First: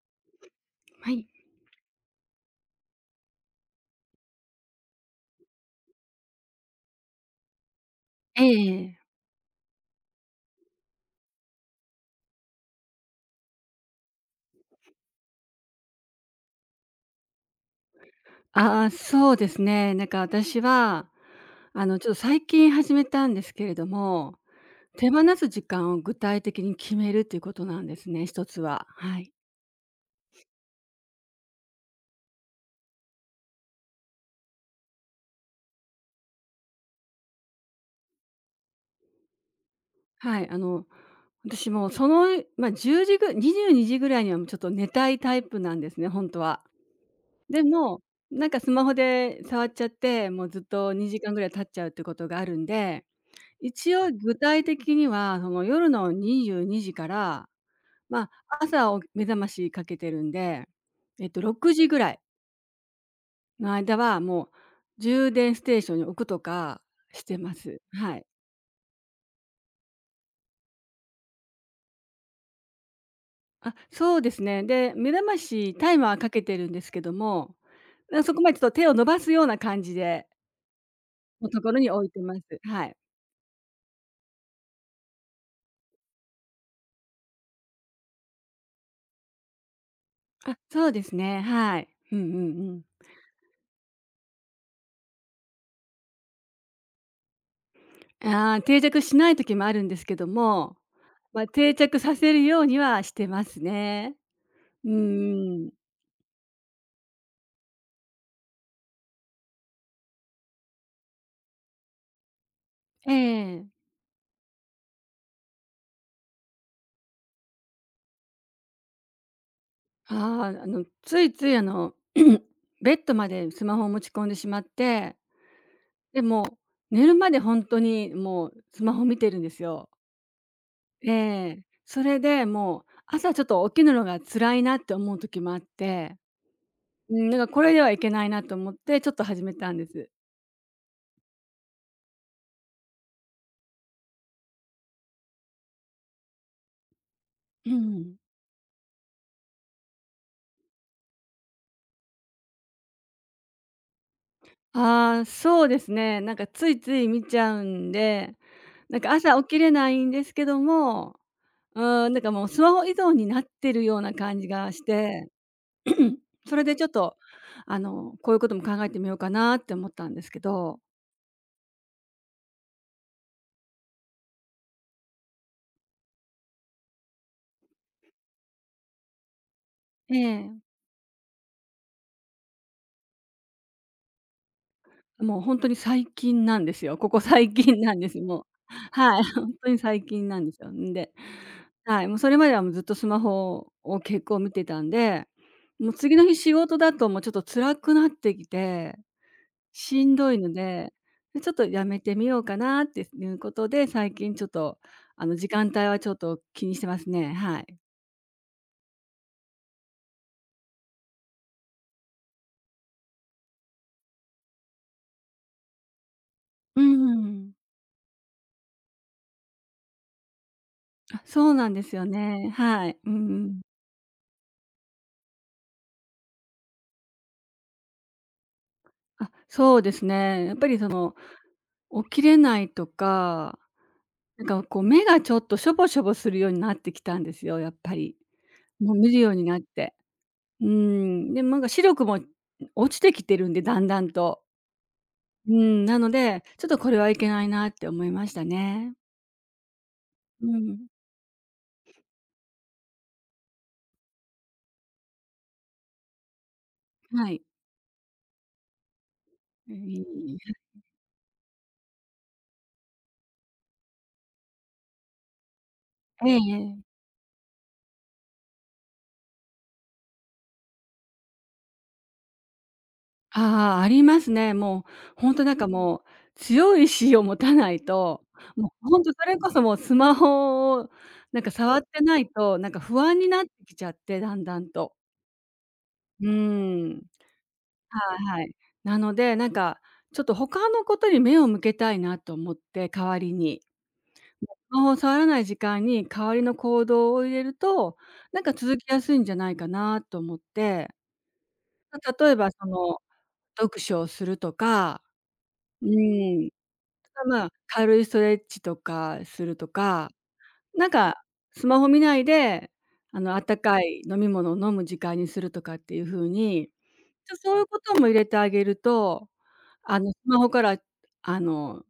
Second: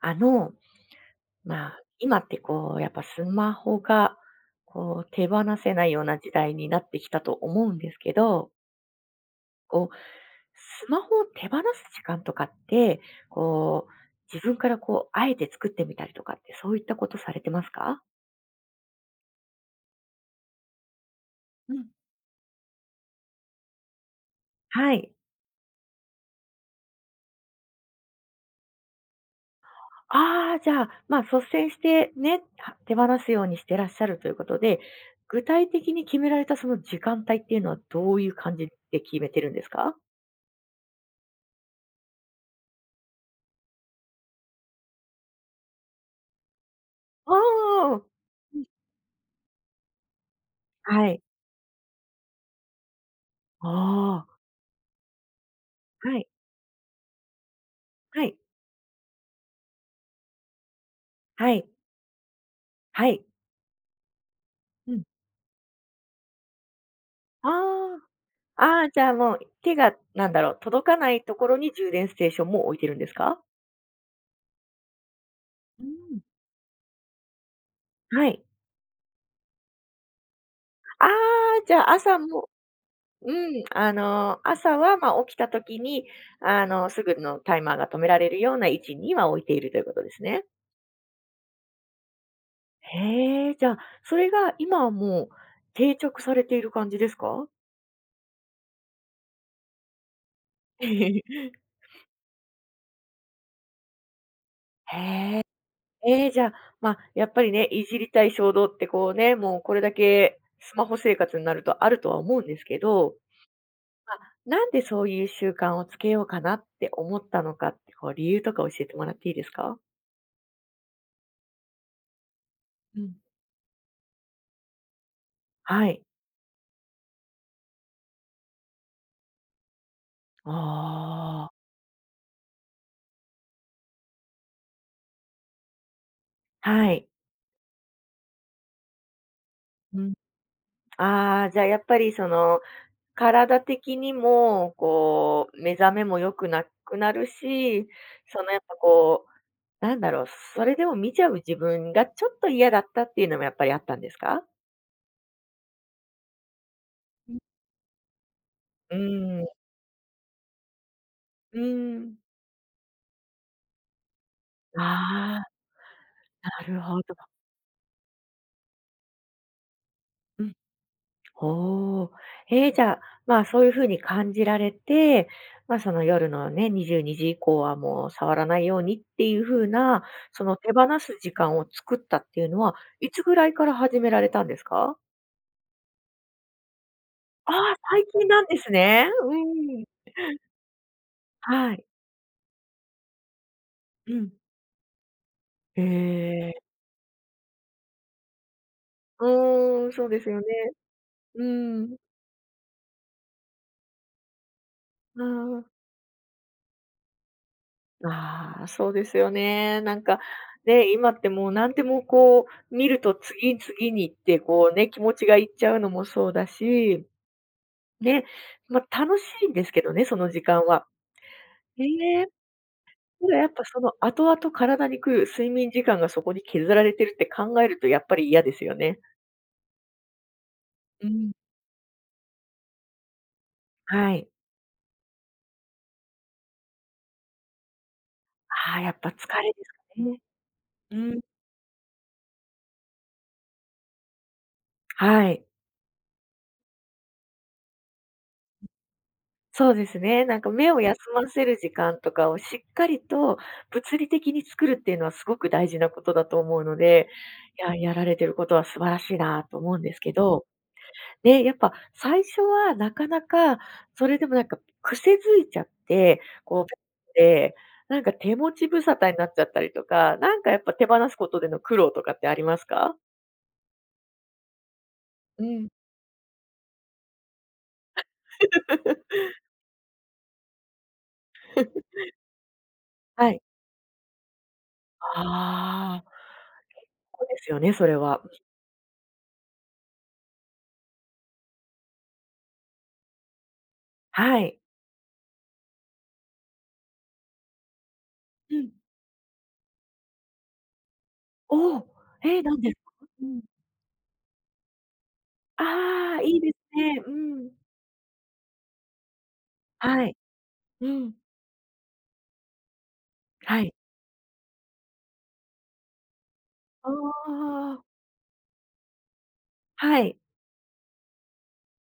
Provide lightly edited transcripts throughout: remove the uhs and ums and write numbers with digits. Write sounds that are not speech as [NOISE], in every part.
あの、はい。まあ、今ってこう、やっぱスマホが、こう、手放せないような時代になってきたと思うんですけえど、え。こう、スマホを手放す時間とかって、こう、自分からこう、あえて作ってみたりとかって、そういったことされてますか？ああ、そうですね。なんか私は、うん。ちょっと最近始めたんですけれども、は手い。放す時間を具体的に決めるということなんですね、一つは。はい。ああ、じゃあ、まあ、率先してね、は手放すようにしてらっしゃるということで、具体的に決められたその時間帯っていうのはどういう感じで決めてるんですか？はい、私もその、まあ、10時ぐ22時ぐらいにはもうちょっと寝たいタイプなんですね、本当は。あであも、ー。なんかスマホで触っちゃって、もうずっとは2い。時間ぐらい経っちゃうってことがあるんで、一応あ具体的には、その夜あ、のはい、22時から、まはあ、い、朝を目覚ましかけてるんで、はい、6時ぐらいはい。の間はもううん。充電ステーションに置くとかしてます。あはい。あ、ああ、じゃあもう手がなんだろう、届かないところに充電ステーションも置いてるんですか？あ、そうですね。で、目覚ましうタイマーん。かけてるんですけども、あ、はそこい。までちょっと手を伸ばすような感じでああ、のとこじろゃあに置い朝てます。もはい。うん、朝は、ま、起きた時に、すぐのタイマーが止められるような位置には置いているということですね。あ、そうですね。はい。うんうんうん。へえ、じゃあ、それが今はもう定着されている感じですか？あー、定着しない時もあるんですけども、[LAUGHS] まあ、え。定着させるようにはしてますね。うんへうん。ええ、じゃあ、まあ、やっぱりね、いじりたい衝動ってこうね、もうこれだけスマホ生活になるとあるとは思うんですけえど、え。まあ、なんでそういう習慣をつけようかなって思ったのかって、こう理由とか教えてもらっていいですか？ああ、ついつい、[CLEARS THROAT]、ベッうドん。までスマホを持ち込んでしまって、はい。で、も寝るまで本当にもうスマホ見てるんですよ。えあえ。あ。それで、もう朝ちょっと起きるのが辛いなって思う時もあって、はい。うん、なんかこれではいけないなと思ってちょっと始めたんでうす。ん。ああ、じゃあやっぱりその、体的にもこう目覚めも良くなくなるうし、ん。そのやっぱこう、なんだろう、それでも見ちゃう自分がちょっと嫌だったっていうのもやっぱりあったんですか？ああ、そうですね。なんかついつい見うちん、ゃうんで、うーなんか朝ん、起きれないんですけども、うーうん、ん。なんかもうスマホ依存になってるような感じがしあて、あ、それなでるちょっほど。と、こういうことも考えてみようかなって思ったんですけうん。ど、おお。ええ、じゃあ、まあ、そういう風に感じられて、まあ、その夜のね、22時以降はもう触らないようにっていう風な、えそのえ。手放す時間を作ったっていうのは、いつぐらいから始められたんですか？もうほんとに最近なんですよ。ここ最ああ、近なん最です、近もなう。んですね。はい、うほんとにん。最近なんですよ。んで、はい。はい、もうそれまではもうずっとスマホをう結ん。構見てたんで、へもう次の日仕え。事だともうちょっと辛くなってきて、うーん、しそうんですどいよね。ので、で、うちょっとやん。めてみようかなっていうことで、最近ちょっと、あ時あ。間帯はちょっと気にしてますね。はい。ああ、そうですよね。なんか、ね、今ってもう何でもこう、見ると次々にってこうね、気持ちがいっちゃうのもそうだうんし、うんうん。ね、ま、楽しいんですけどね、その時間は。そうなんでえすよえ。ね。はい。うんうただやっん。ぱその後々体に来る睡眠時間がそこに削られてるって考えるとやっぱり嫌ですよね。あ、そうですね。やっぱりそうの、ん。起きれないとか、はい。なんかこう目がちょっとしょぼしょぼするようになってきたんですよ、やっぱり。ああ、やもうっぱ見疲るようにれなっですかて。ね。ううん。ん、でもなんか視力も落ちてきてるんで、だんだんと。はい。うん、なので、ちょっとこれはいけないなって思いましたね。そうですね。なんうか目をん。休ませる時間とかをしっかりと物理的に作るっていうのはすごく大事なことだと思うので、はい。いや、やられてることは素晴らしいなと思うんですけえど、ね、やっぱ最初はなかなか、それでもなんか癖づいちゃって、ーえええこえ。う、で、なんか手持ち無沙汰になっちゃったりとか、なんかやっぱ手放すことでの苦労とかってありますか？ああ、ありますね。もう本当うなんかん。もう、強い意志を持たないと、もう本当そ [LAUGHS] れこそもうスマホをなんか触ってないと、なんか不安にはい。なってきちゃって、だんだんと。ああ、うーん。そうですよね、それはは。いはい。なので、なんかちょっと他のことに目を向けたいなと思って、代わりに。はい。スマホを触らない時間に代わりの行動を入れると、なんかうん。続きやすいんじゃないかなと思って、おお、ま例えええ、ばなんそですの、か？うん。読書をするとか、うああ、いいん。ですね。うまあ、ん。軽いストレッチとかするとはか、い。なうんん。かスマホ見ないで、あったはい。かい飲み物を飲む時間にするとかっていう風に、あそういうこあ。とも入れてあげると、はスい。マホから、あの、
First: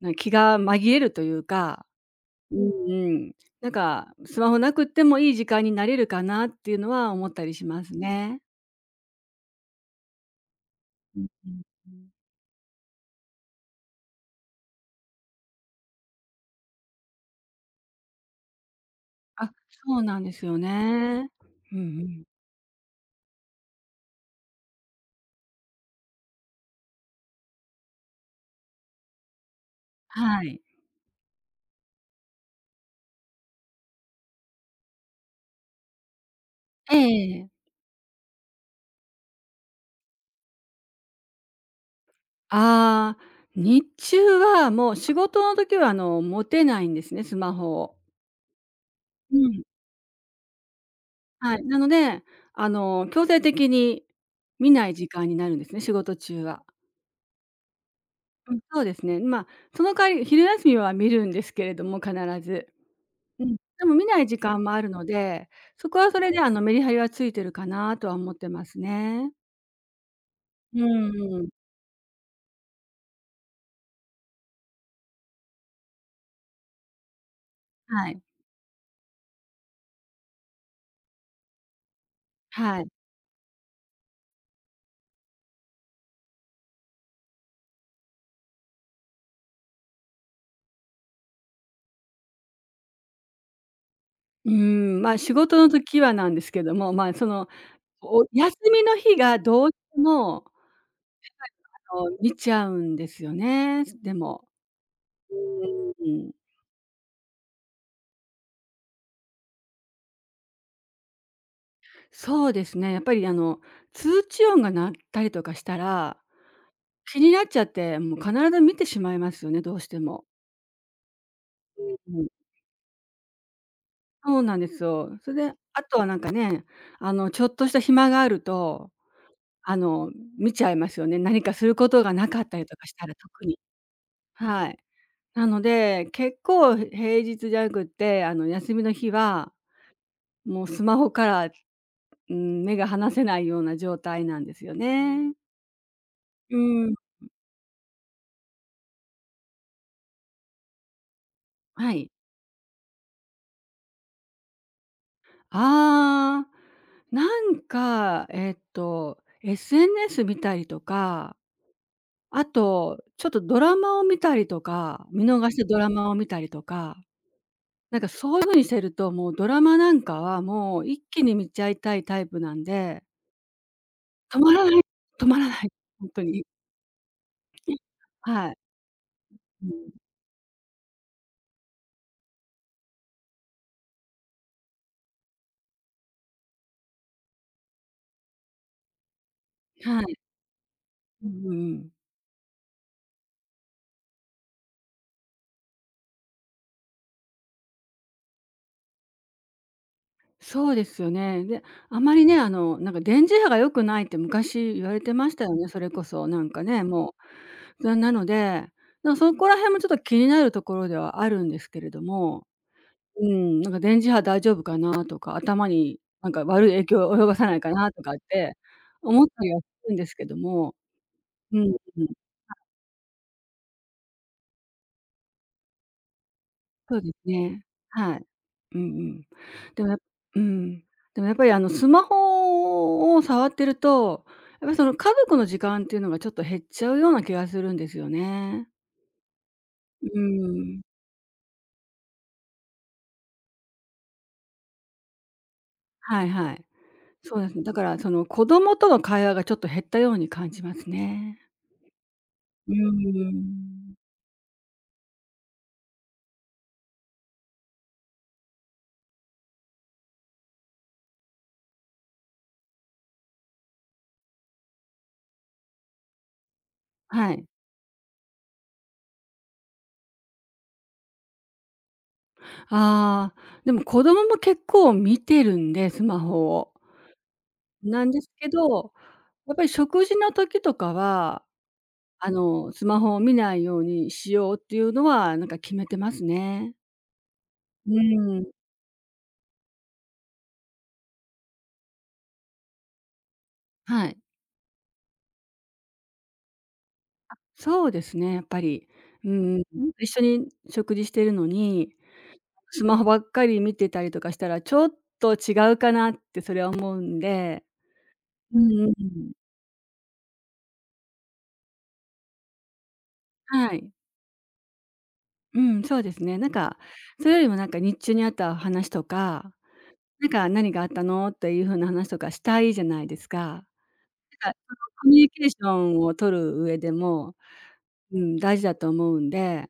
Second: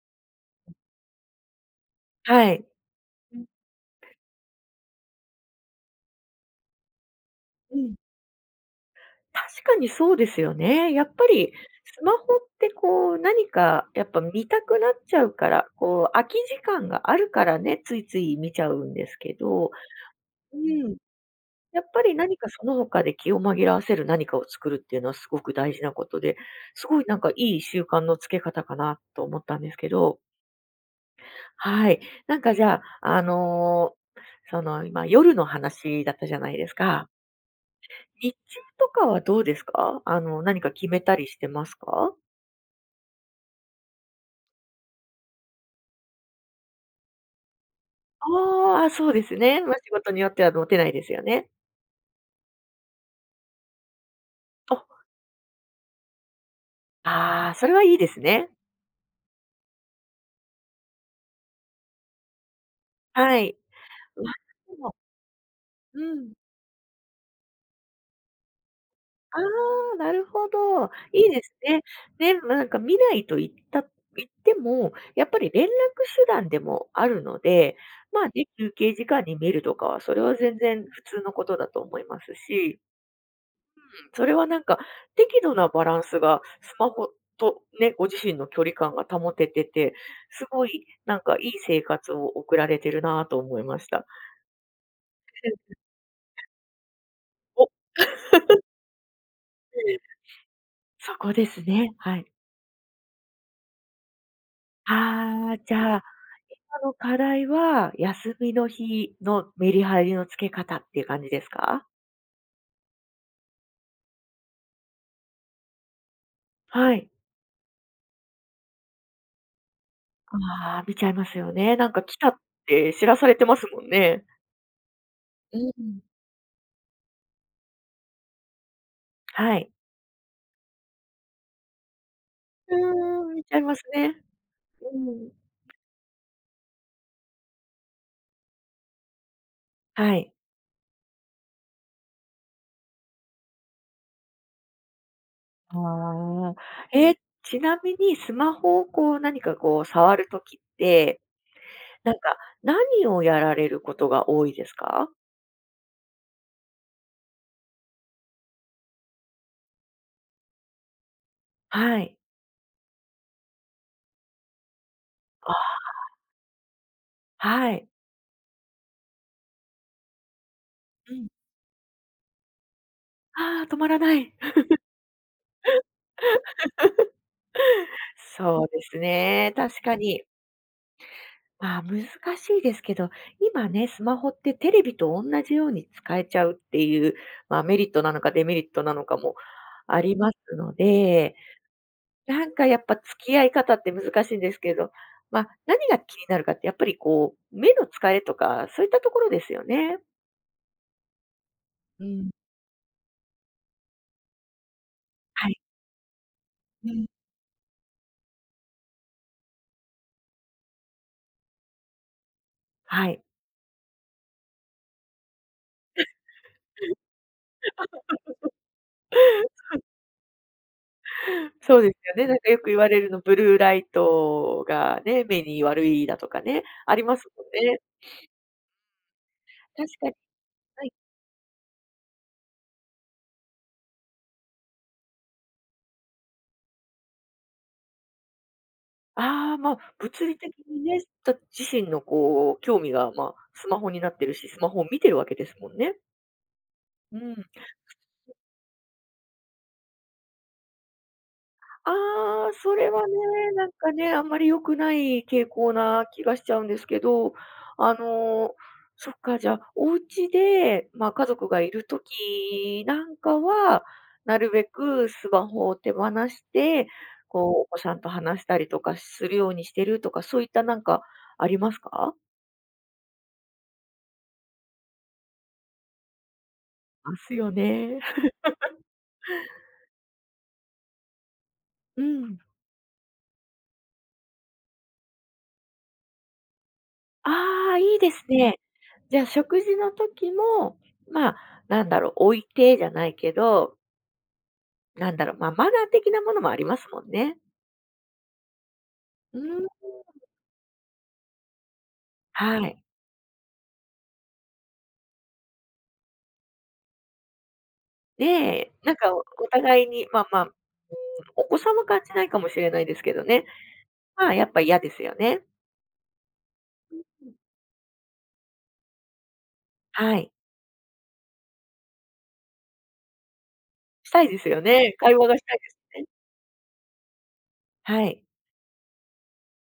気が紛れるというか、はうい。んうん、うん、なんかスマホなくってもいい時間になれるかなっていうのは思ったりしうますん。ね。確かにそうですよね。やっうぱんうりん、うスん。マホってこう、何かやっぱ見たくなっちゃうから、こう空き時間があるからね、ついつい見ちゃうんですけあ、ど、そうなんですようん、ね。うんうやっぱりん。何かその他で気を紛らわせる何かを作るっていうのはすごく大事なことで、すごいなんかいい習慣のつけ方かなと思ったんですけど。はい。はい。なんかじゃあ、その今夜の話だったじゃないですえか。え。日中とかはどうですか？何か決めたりしてますか？ああ、日中はもう仕事の時は、持てないんですね、スマホを。ああ、そうですうん。ね。まあ、仕事によっては持てないですよね。はい、なので、強制的に見あ、ない時間になるんですね、仕事中は。ああそれはいいですね。うん、そうですね。まあ、その代わり昼休みは見るんですけれども、必ず。はうい。ん。でも見ないまあ時間もであるもので、そこうはそれん。で、メリハリはついてるかなとは思ってますね。ああ、なるほうど。いいんでうん。すね。ね、ま、なんか見ないと言っても、やっぱり連絡手段でもあるので、はい。まあね、休憩時間に見るとかは、それは全然普通のことだと思いますし、はい。それはなんか、適度なバランスがスマホとね、ご自身の距離感が保ててて、すごいなんかいい生活を送られてるなと思いました。うん、仕事の時はなんですけども、そのお、お休みの日がどうしえてえ、も、そこですね、はい。見ちゃうんですよね、でも。うああ、じゃあ、ーん、今の課題は、休みの日のメリハリのつけ方っていう感じですか？そうですね、やっぱり通知音が鳴ったりとかしたら、はい。気になっちゃって、もう必ず見てしまいますよね、どうしても。ああ、見ちゃいますよね。なんかう来ん、たって知らされてますもんね。そうなんですよ。それで、うあとん。はなんかね、ちょっとした暇があると、はい。あの、見ちゃいますよね。何かすることがなかったりとかしたらうーん、見特ちゃに。いますね。はい。うん。なので、結構平日じゃなくって、休みの日ははい。もうスマホから、うん、目が離せないような状態なんですよね。ああ。うん。え、ちなみにスマホをこう何かこう触るときって、はい。なんか何をやられることが多いですか？ああ、なんか、SNS 見たりとか、はい。あと、ちょっとドラマを見たりとか、見逃してあ、ドラマを見たりとか、はい。なんかそういう風にしてると、もうドラマなんかはもう一う気ん。に見ちゃいたいタイプなんで、ああ、止まらない。止まらない、止まらない、ほんとに。はい。そうですね、うん。確かに。まあ、難しいですけど、今ね、スマホってテレビと同じように使えちゃうっていう、まあ、メリットなのかデメリットなのかもはあい。りますのうで、んうんうん。なんかやっぱ付き合い方って難しいんですけど、まあ、何が気になるかってやっぱりこう、目の疲れとか、そういったところですよね。そうですよね。で、あうまりん。ね、なんか電磁波が良くないって昔言われてましたはよい。ね、それこそ、なんかね、うん。もう。なので、なんかそこら辺もちょっと気になるところではあるんですけれども、はい。うん、なんか電磁波大丈夫かなとか、頭になんか悪い影響を及ぼさないかなとかって思ったりはす [LAUGHS] るんですけども、そうですうん。よね。なんかよく言われるの、ブルーライトがね、目に悪いだとかね、あそうりですますもんね。ね。はい。うんうん。でも確やかにうん。はい。でもやっぱりあのスマホを触ってると、やっぱりその家族の時間っていうのがちょっと減っちゃうような気がするんですよね。ああ、まあ、う物理的ん。にね、た自身のこう、興味が、まあ、スマホになってるし、スマホを見てるわけですもんね。はいはい。うそうん。ですね。だからその子供との会話がちょっと減ったように感じますね。ああ、うそーれはね、なんかん。ね、あんまり良くない傾向な気がしちゃうんですけど、あの、そっか、じゃあ、お家で、まあ、家族がいるときなんかは、なるべくスマホを手放して、はい。こう、お子さんと話したりとかするようにしてるとか、そういったなんかありますかああ、でも子供も結構見てるんで、スマホを。ますよね。なんですけど、やっぱり食事の時とかはうん。スマホを見ないようにしようっていうのは、なんか決めてますね。ああ、ういいですーん、ね。じゃあ、食事の時も、まあ、なんだろう、置いてじゃないけど、はい。なんだろう、まあ、マナー的なものもありますもんね。そうですね、やっぱり。ううーん、ん。一緒に食事してるのに、はい。スマホばっかり見てたりとかしたら、ちょっと違うかなってそれは思うんで。うで、んうんうなんかおん。お互いに、まあまあ、うん、お子さんは感じないかもしれないですけどね、はい。まあ、やっぱ嫌ですよね。うん、そうですね。なんか、それよりもなんか日中にあった話とか、はなんい。か「何があったの？」っていう風な話とかしたいじゃないですか。したいですなんか、よそのね。コ会ミュ話ニがしケーたシいョですンね。を取る上でも、はうい。ん、大事だと思うんで、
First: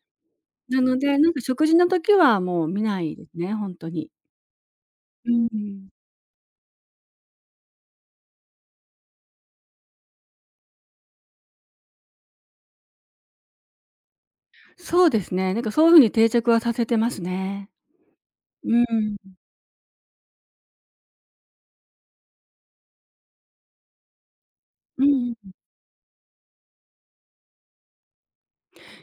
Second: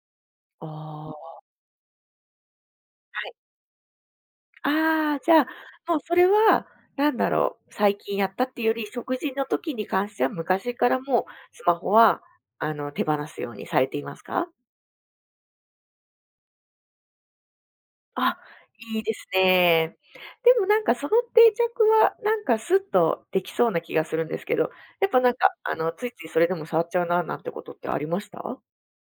おなのはで、なんか食事の時はもう見ないですい。ね、ほんとに。ああ、うじゃあ、ん。もうそれは、なんだろう、最近やったっていうより、食事の時に関しては昔からもうスマホは、手放すようにされていますか？そうですね、なんかそういう風に定着はさせてますね。あ、ういいでん。すね。でもなんかその定着は、なんかスッとできそうな気がするんですけど、うやっぱなんん。か、ついついそれでも触っちゃうななんてことってありました？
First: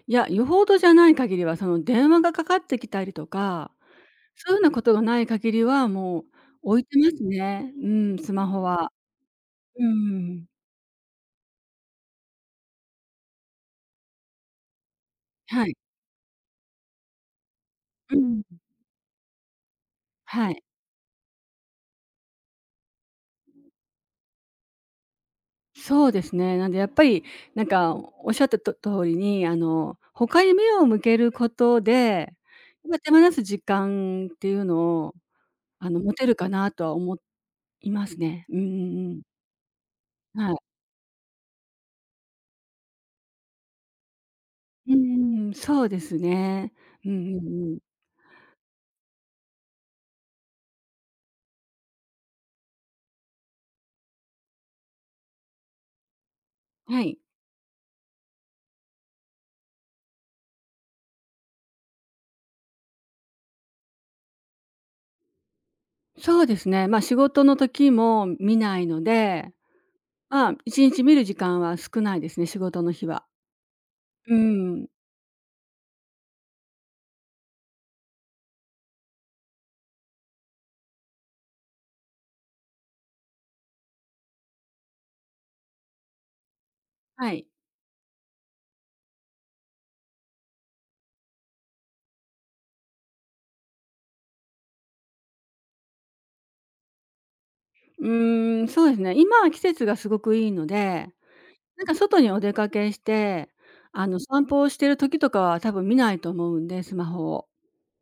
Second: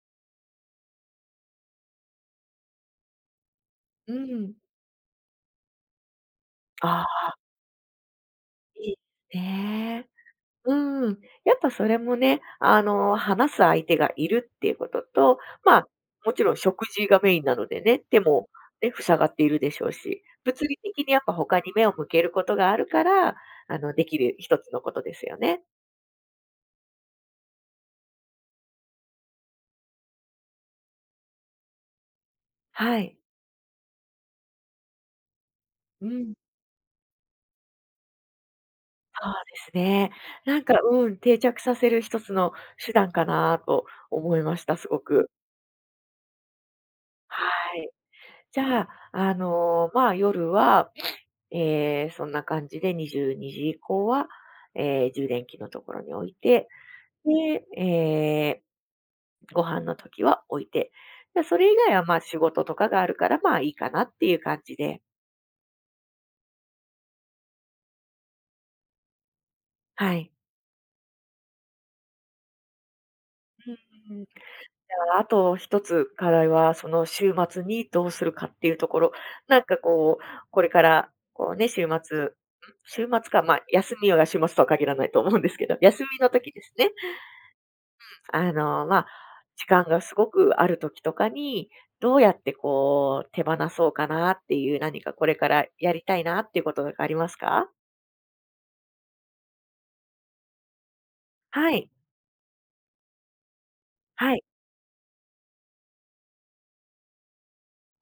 いや、よほどじゃない限りは、その電話がかかってきたりとか、うそん。ういうようなことがない限りは、もう置いてあますあ、ね。うん、スマホいは。いうんね。うんうん。うん。やっぱそれもね、話す相手がいるっていうことと、はい。まあ、もちろん食事がメインなのでね、う手ん。もね、塞がっているでしょうし、はい。物理的にやっぱ他に目を向けることがあるから、できる一つのことですよね。そうですね。なんでやっぱり、なんかおっしゃったと通りに、他に目を向けることで、今は手放い。す時間っていうのを、う持てん、るかなとは思いますね。うんうんうん。そうですね。はい。なんか、うん、定着させる一つの手段かなと思いました、すうんごうく。んうん、そうですね。うんうんはうん。い。じゃあ、まあ、夜はそんな感じで22時以降は、充電器のところに置いて、はい。で、ご飯の時は置いて、で、それ以外は、ま、仕事とかがあるから、まあ、いいかなっていう感じで、そうですね。仕事の時も見ないので、はい。まあ、1日見る時間は少ないですね、仕事の日は。うん。うん。あと一つ課題は、その週末にどうするかっていうところ。なんかこう、これから、こうね、週末か、まあ、休みが週末とは限らないと思うんですけど、休みの時ですね。はい。まあ、時間がすごくある時とかに、どうやってこう手放そうかなっていう、何かこれからやりたいなっていうこととかありますか？うん、そうですね。今は季節がすごくいいので、はなんい、か外にお出かけして、はい。散歩をしてる時とかは多分見ないと思うんで、スマホを。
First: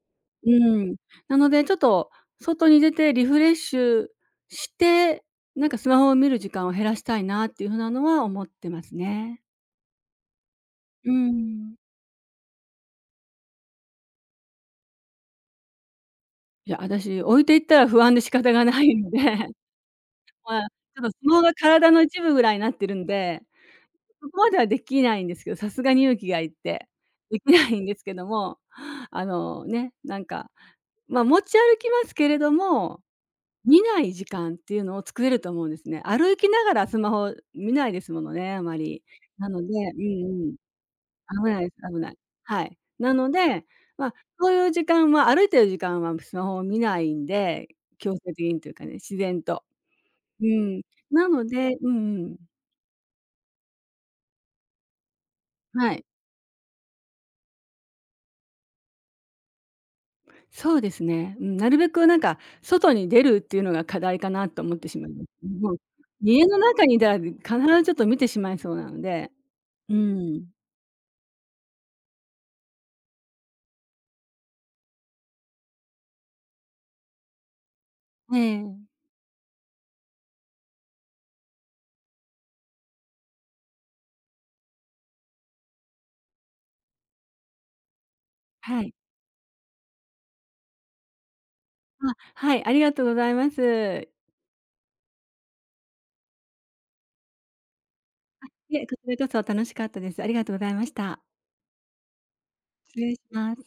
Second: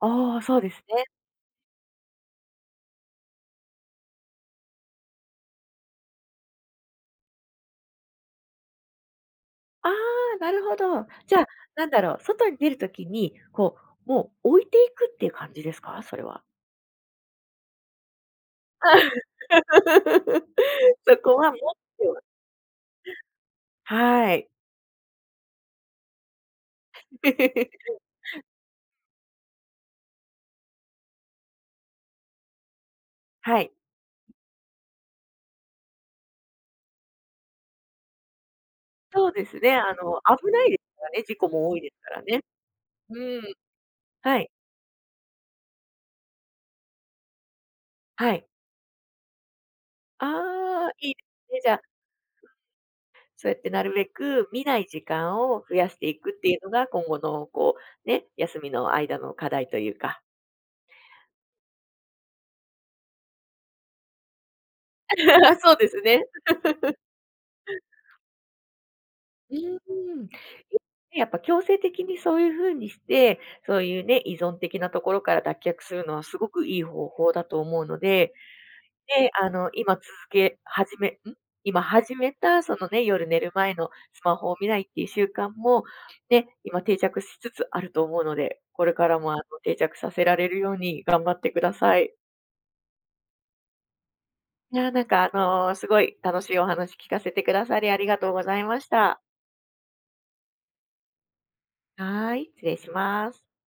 ああ、そうでうすん。ね。なのでちょっと外に出てリフレッシュして、なんかスマホを見る時間を減らしたいなっていう風なのは思ってますね。ああ、なるほど。うじゃあ、ん。なんだろう、外に出る時に、こう、もう置いていくっていう感じですか？それは。いや、私置いていったら不安で仕方がないので、[LAUGHS] まあ、ち [LAUGHS] ょっとスそマこホはが持っ体のて一は部ぐらいになってるんで、そはこい。まではできないんですけど、さすがに勇気がいって、できないんで [LAUGHS] すけども、ね、なんか、まあ、持ち歩きますけれども、はい。見ない時間っていうのを作れると思うんですね。歩きながらスマホ見ないですものね、あまり。そうでなすのでね、うんう危ん。ないですからね、事危故ないもです、多いです危なかい。らね。はい。なのうん、で、まあ、はい、そういう時間は歩いてる時間はスマホを見ないんで、強制は的い。にというかね、自然と。うん。ああ、いいでなのすね、じでゃあ、うんうん。そうやってなるべく見ない時間を増やはしい。ていくっていうのが、今後のこう、ね、休みの間の課題というか。そうですね。うん、なるべくなんか外に出るっていうのが課題かなと思ってしまいます。[LAUGHS] もそううですね。家の中にいたら必ずちょっと見てしまいそうなので。ううーん。ん。やっぱ強制的にそういう風にして、そういうね、依存的なところから脱却するのはすごくいい方法だと思うので、ええ、で、け始めん？今始めた、そのね、夜寝る前のスマホを見ないっていう習慣も、ね、今定着しつつあると思うので、はこれい。からも、定着させられるように頑張ってくださあ、い。はい、ありがとうございます。いやー、なんか、すごい楽しいお話聞かせてくださりありがとうございいまえ、しこちた。らこそ楽しかったです。ありがとうございました。はーい、失礼し失礼します。ます。